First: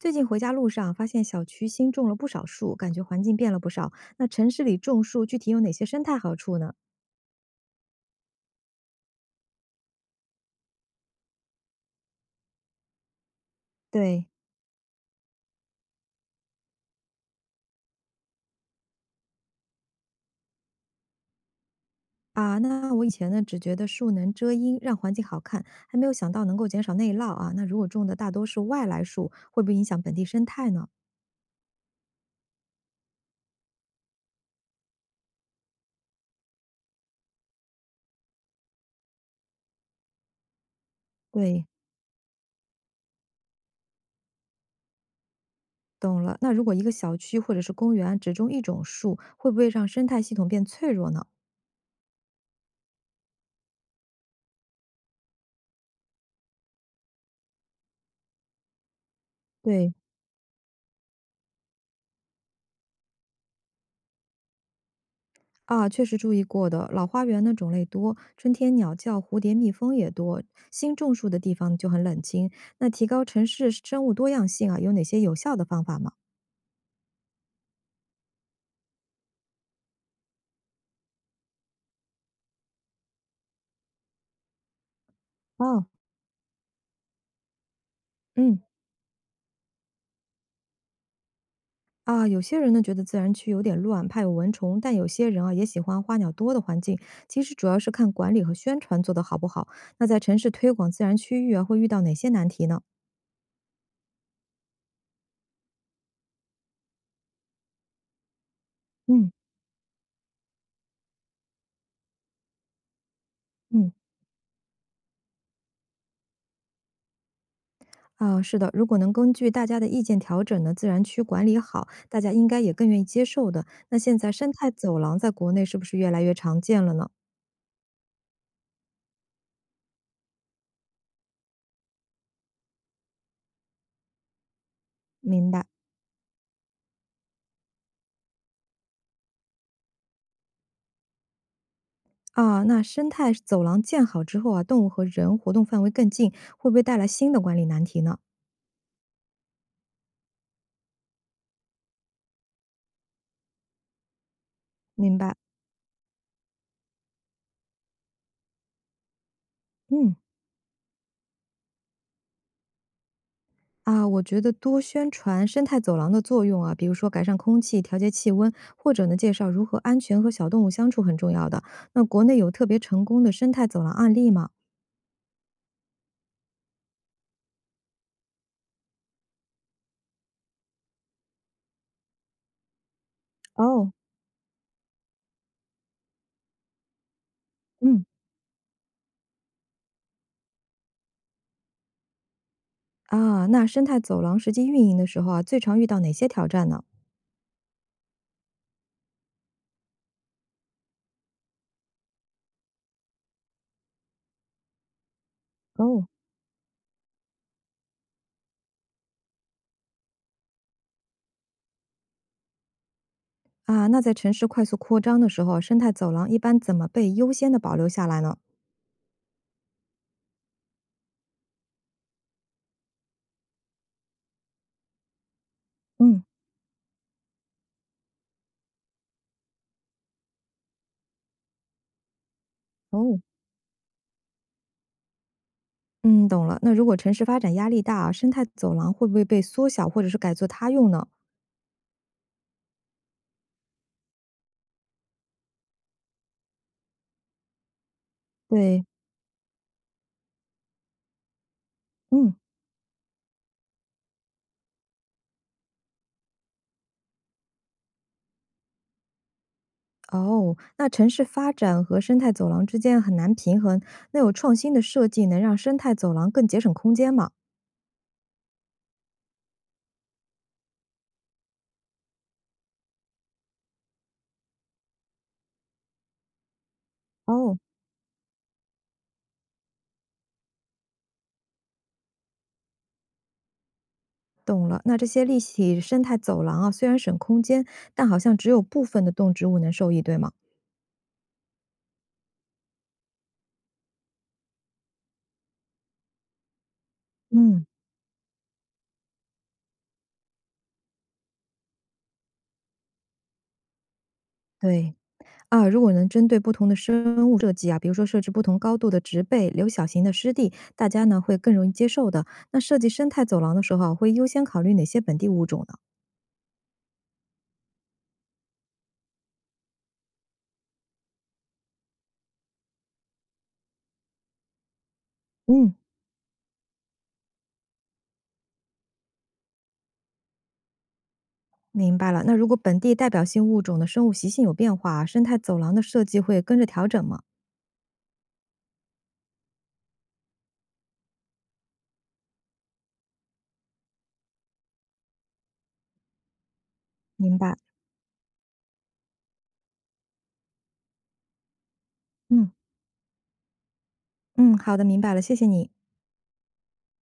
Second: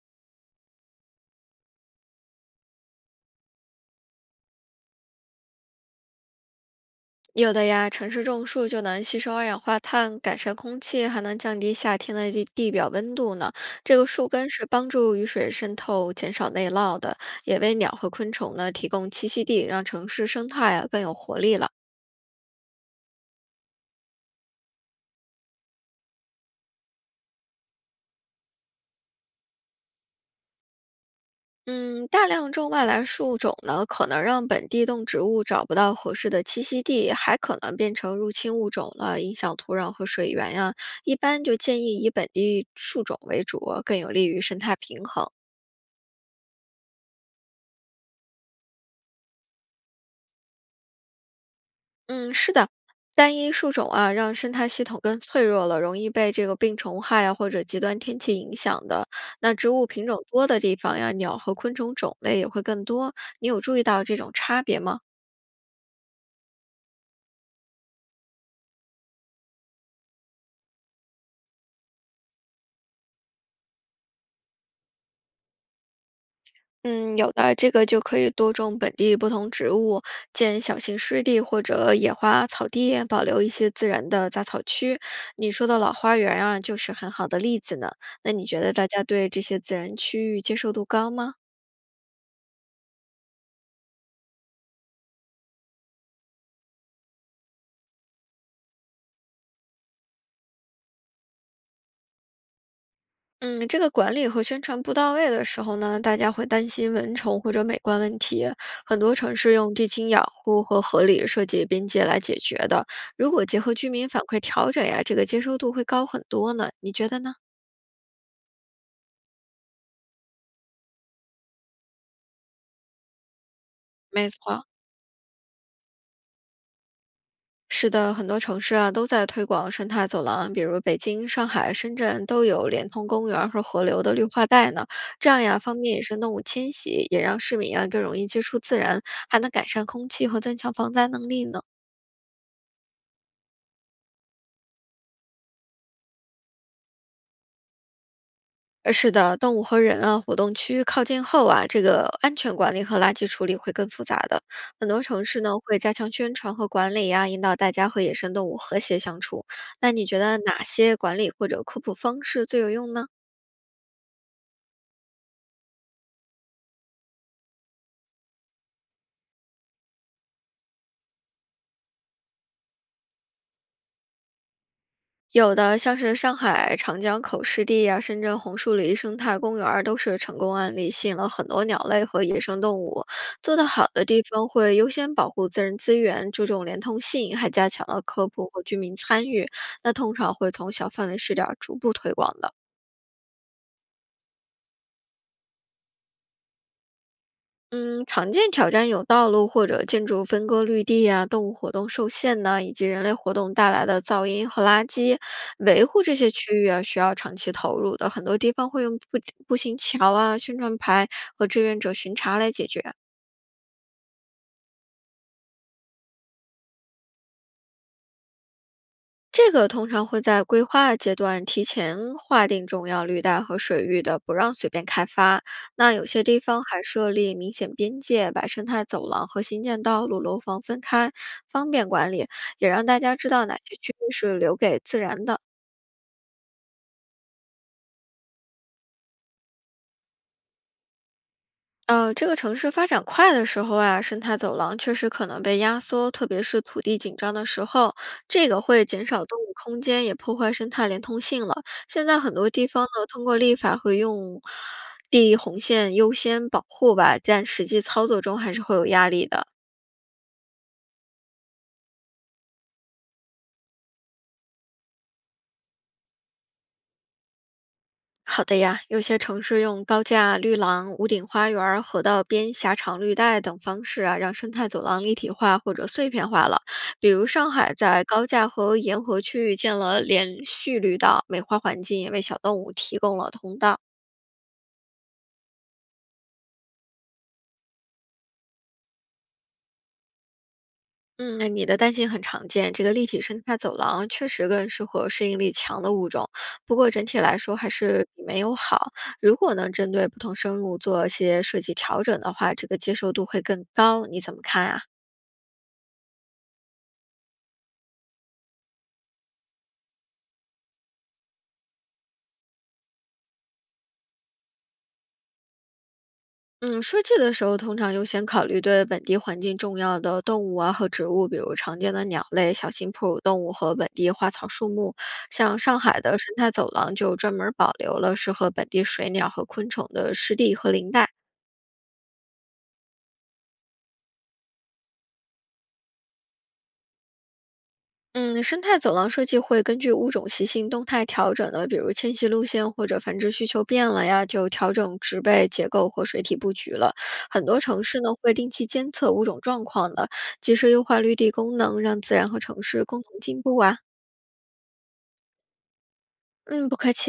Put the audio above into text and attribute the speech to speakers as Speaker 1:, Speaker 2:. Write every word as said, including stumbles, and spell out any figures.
Speaker 1: 最近回家路上发现小区新种了不少树，感觉环境变了不少。那城市里种树具体有哪些生态好处呢？
Speaker 2: 有的呀，城市种树就能吸收二氧化碳，改善空气，还能降低夏天的地地表温度呢。这个
Speaker 1: 对。
Speaker 2: 树根是帮助雨水渗透，减少内涝的，也为鸟和昆虫呢提供栖息地，让城市生态啊更有活力了。
Speaker 1: 啊，那我以前呢只觉得树能遮阴，让环境好看，还没有想到能够减少内涝啊。那如果种的大多是外来树，会不会影响本地生态呢？
Speaker 2: 嗯，大量种外来树种呢，可能让本地动植物找不到合适的栖息地，还可能变成入侵物种了，影响土壤和水源呀。一般就
Speaker 1: 对，
Speaker 2: 建议以本地树种为主，更有利于生态平衡。
Speaker 1: 懂了。那如果一个小区或者是公园只种一种树，会不会让生态系统变脆弱呢？
Speaker 2: 嗯，是的，单一树种啊，让生态系统更脆弱了，容易被这个病虫害啊或者极端天气影响的。那植物
Speaker 1: 对。
Speaker 2: 品种多的地方呀，鸟和昆虫种类也会更多。你有注意到这种差别吗？
Speaker 1: 啊，确实注意过的。老花园呢种类多，春天鸟叫、蝴蝶、蜜蜂也多。新种树的地方就很冷清。那提高城市生物多样性啊，有哪些有效的方法吗？
Speaker 2: 嗯，有的，呃这个就可以多种本地不同植物，建小型湿地或者野花草地，保留一些自然的杂草区。你说的
Speaker 1: 哦。
Speaker 2: 老花园啊，就是很好的例子呢。那你
Speaker 1: 嗯。
Speaker 2: 觉得大家对这些自然区域接受度高吗？
Speaker 1: 啊，有些人呢觉得自然区有点乱，怕有蚊虫，但有些人啊也喜欢花鸟多的环境。其实主要是看管理和宣传做得好不好。那在城市推广自然区域啊，会遇到哪些难题呢？
Speaker 2: 嗯，这个管理和宣传不到位的时候呢，大家会担心蚊虫或者美观问题。很多
Speaker 1: 嗯。
Speaker 2: 城市用地清养护和合理设计边界来解决的。如果结合居
Speaker 1: 嗯。
Speaker 2: 民反馈调整呀，这个接受度会高很多呢。你觉得呢？
Speaker 1: 啊，是的，如果能根据大家的意见调整呢，自然区管理好，大家应该也更愿意接受的。那现
Speaker 2: 没
Speaker 1: 在生
Speaker 2: 错，
Speaker 1: 态走廊在国内是不是越来越常见了呢？
Speaker 2: 是的，很多城市啊都在推广生态走廊，比如北京、上海、深圳都有连通公园儿和河流的绿化带呢。这样
Speaker 1: 明
Speaker 2: 呀，
Speaker 1: 白。
Speaker 2: 方便野生动物迁徙，也让市民啊更容易接触自然，还能改善空气和增强防灾能力呢。
Speaker 1: 啊，那生态走廊建好之后啊，动物和人活动范围更近，会不会带来新的管理难题呢？
Speaker 2: 呃，是的，动物和人啊，活动区域靠近后啊，这个安全管理和垃圾处理会更复杂的。很多
Speaker 1: 明
Speaker 2: 城
Speaker 1: 白。
Speaker 2: 市呢会加强宣传和管理呀，引导大家和野生动物和谐相处。那你
Speaker 1: 嗯。
Speaker 2: 觉得哪些管理或者科普方式最有用呢？
Speaker 1: 啊，我觉得多宣传生态走廊的作用啊，比如说改善空气、调节气温，或者呢介绍如何安全和小动物相处很重要的。那国内有特别成功的生态走廊案例吗？
Speaker 2: 有的像是上海长江口湿地呀、深圳红树林生态公园儿都是成功案例，吸引了很多鸟类和野生动物。做得好
Speaker 1: 哦。
Speaker 2: 的地方会优先保护自然资源，注重连通性，还加强了
Speaker 1: 嗯。
Speaker 2: 科普和居民参与。那通常会从小范围试点儿逐步推广的。
Speaker 1: 啊，那生态走廊实际运营的时候啊，最常遇到哪些挑战呢？
Speaker 2: 嗯，常见挑战有道路或者建筑分割绿地啊，动物活动受限呢，以及人类活动带来的噪音和垃圾。维护
Speaker 1: 哦。
Speaker 2: 这些区域啊，需要长期投入的。很多地方会用步步行桥啊、宣传牌和志愿者巡查来解决。
Speaker 1: 啊，那在城市快速扩张的时候，生态走廊一般怎么被优先的保留下来呢？
Speaker 2: 这个通常会在规划阶段提前划定重要绿带和水域的，不让随便开发。那有
Speaker 1: 嗯。
Speaker 2: 些地方还设立明显边界，把生态走廊和新建道路、楼房分开，方便管理，也让大家
Speaker 1: 哦，
Speaker 2: 知道哪些区域是留给自然的。
Speaker 1: 嗯，懂了。那如果城市发展压力大啊，生态走廊会不会被缩小或者是改作他用呢？
Speaker 2: 呃，这个城市发展快的时候啊，生态走廊确实可能被压缩，特别是土地紧张的时候，这个
Speaker 1: 对。
Speaker 2: 会减少动物空间，也破坏生态连通性了。现在很
Speaker 1: 嗯。
Speaker 2: 多地方呢，通过立法会用地红线优先保护吧，但实际操作中还是会有压力的。
Speaker 1: 哦，那城市发展和生态走廊之间很难平衡。那有创新的设计能让生态走廊更节省空间吗？
Speaker 2: 好的呀，有些城市用高架、绿廊、屋顶花园儿、河道边狭长绿带等方式啊，让生态走廊立体化或者碎片化了。比如上
Speaker 1: 哦。
Speaker 2: 海在高架和沿河区域建了连续绿道，美化环境，也为小动物提供了通道。
Speaker 1: 懂了，那这些立体生态走廊啊，虽然省空间，但好像只有部分的动植物能受益，对吗？
Speaker 2: 嗯，那你的担心很常见，这个立体生态走廊确实更适合适应力强的物种。不过整体来说
Speaker 1: 嗯。
Speaker 2: 还是比没有好。如果能针对不同生物做一些设计调整的话，这个接受度会更高。你怎么看啊？
Speaker 1: 对，啊，如果能针对不同的生物设计啊，比如说设置不同高度的植被，留小型的湿地，大家呢会更容易接受的。那设计生态走廊的时候啊会优先考虑哪些本地物种呢？
Speaker 2: 嗯，设计的时候通常优先考虑对本地环境重要的动物啊和植物，比如常见的鸟类、小型哺乳动物和本地花草树木。像
Speaker 1: 嗯，
Speaker 2: 上海的生态走廊就专门保留了适合本地水鸟和昆虫的湿地和林带。
Speaker 1: 明白了。那如果本地代表性物种的生物习性有变化啊生态走廊的设计会跟着调整吗？
Speaker 2: 嗯，生态走廊设计会根据物种习性动态调整的，比如迁徙路线或者繁殖需求变了呀，就调整植被结构或水体布局了。
Speaker 1: 明
Speaker 2: 很
Speaker 1: 白。
Speaker 2: 多城市呢会定期监测物种状况的，及时优化绿地功能，让自然和
Speaker 1: 嗯
Speaker 2: 城市共同进步啊。
Speaker 1: 嗯，好的，明白了，谢谢你。
Speaker 2: 嗯，不客气。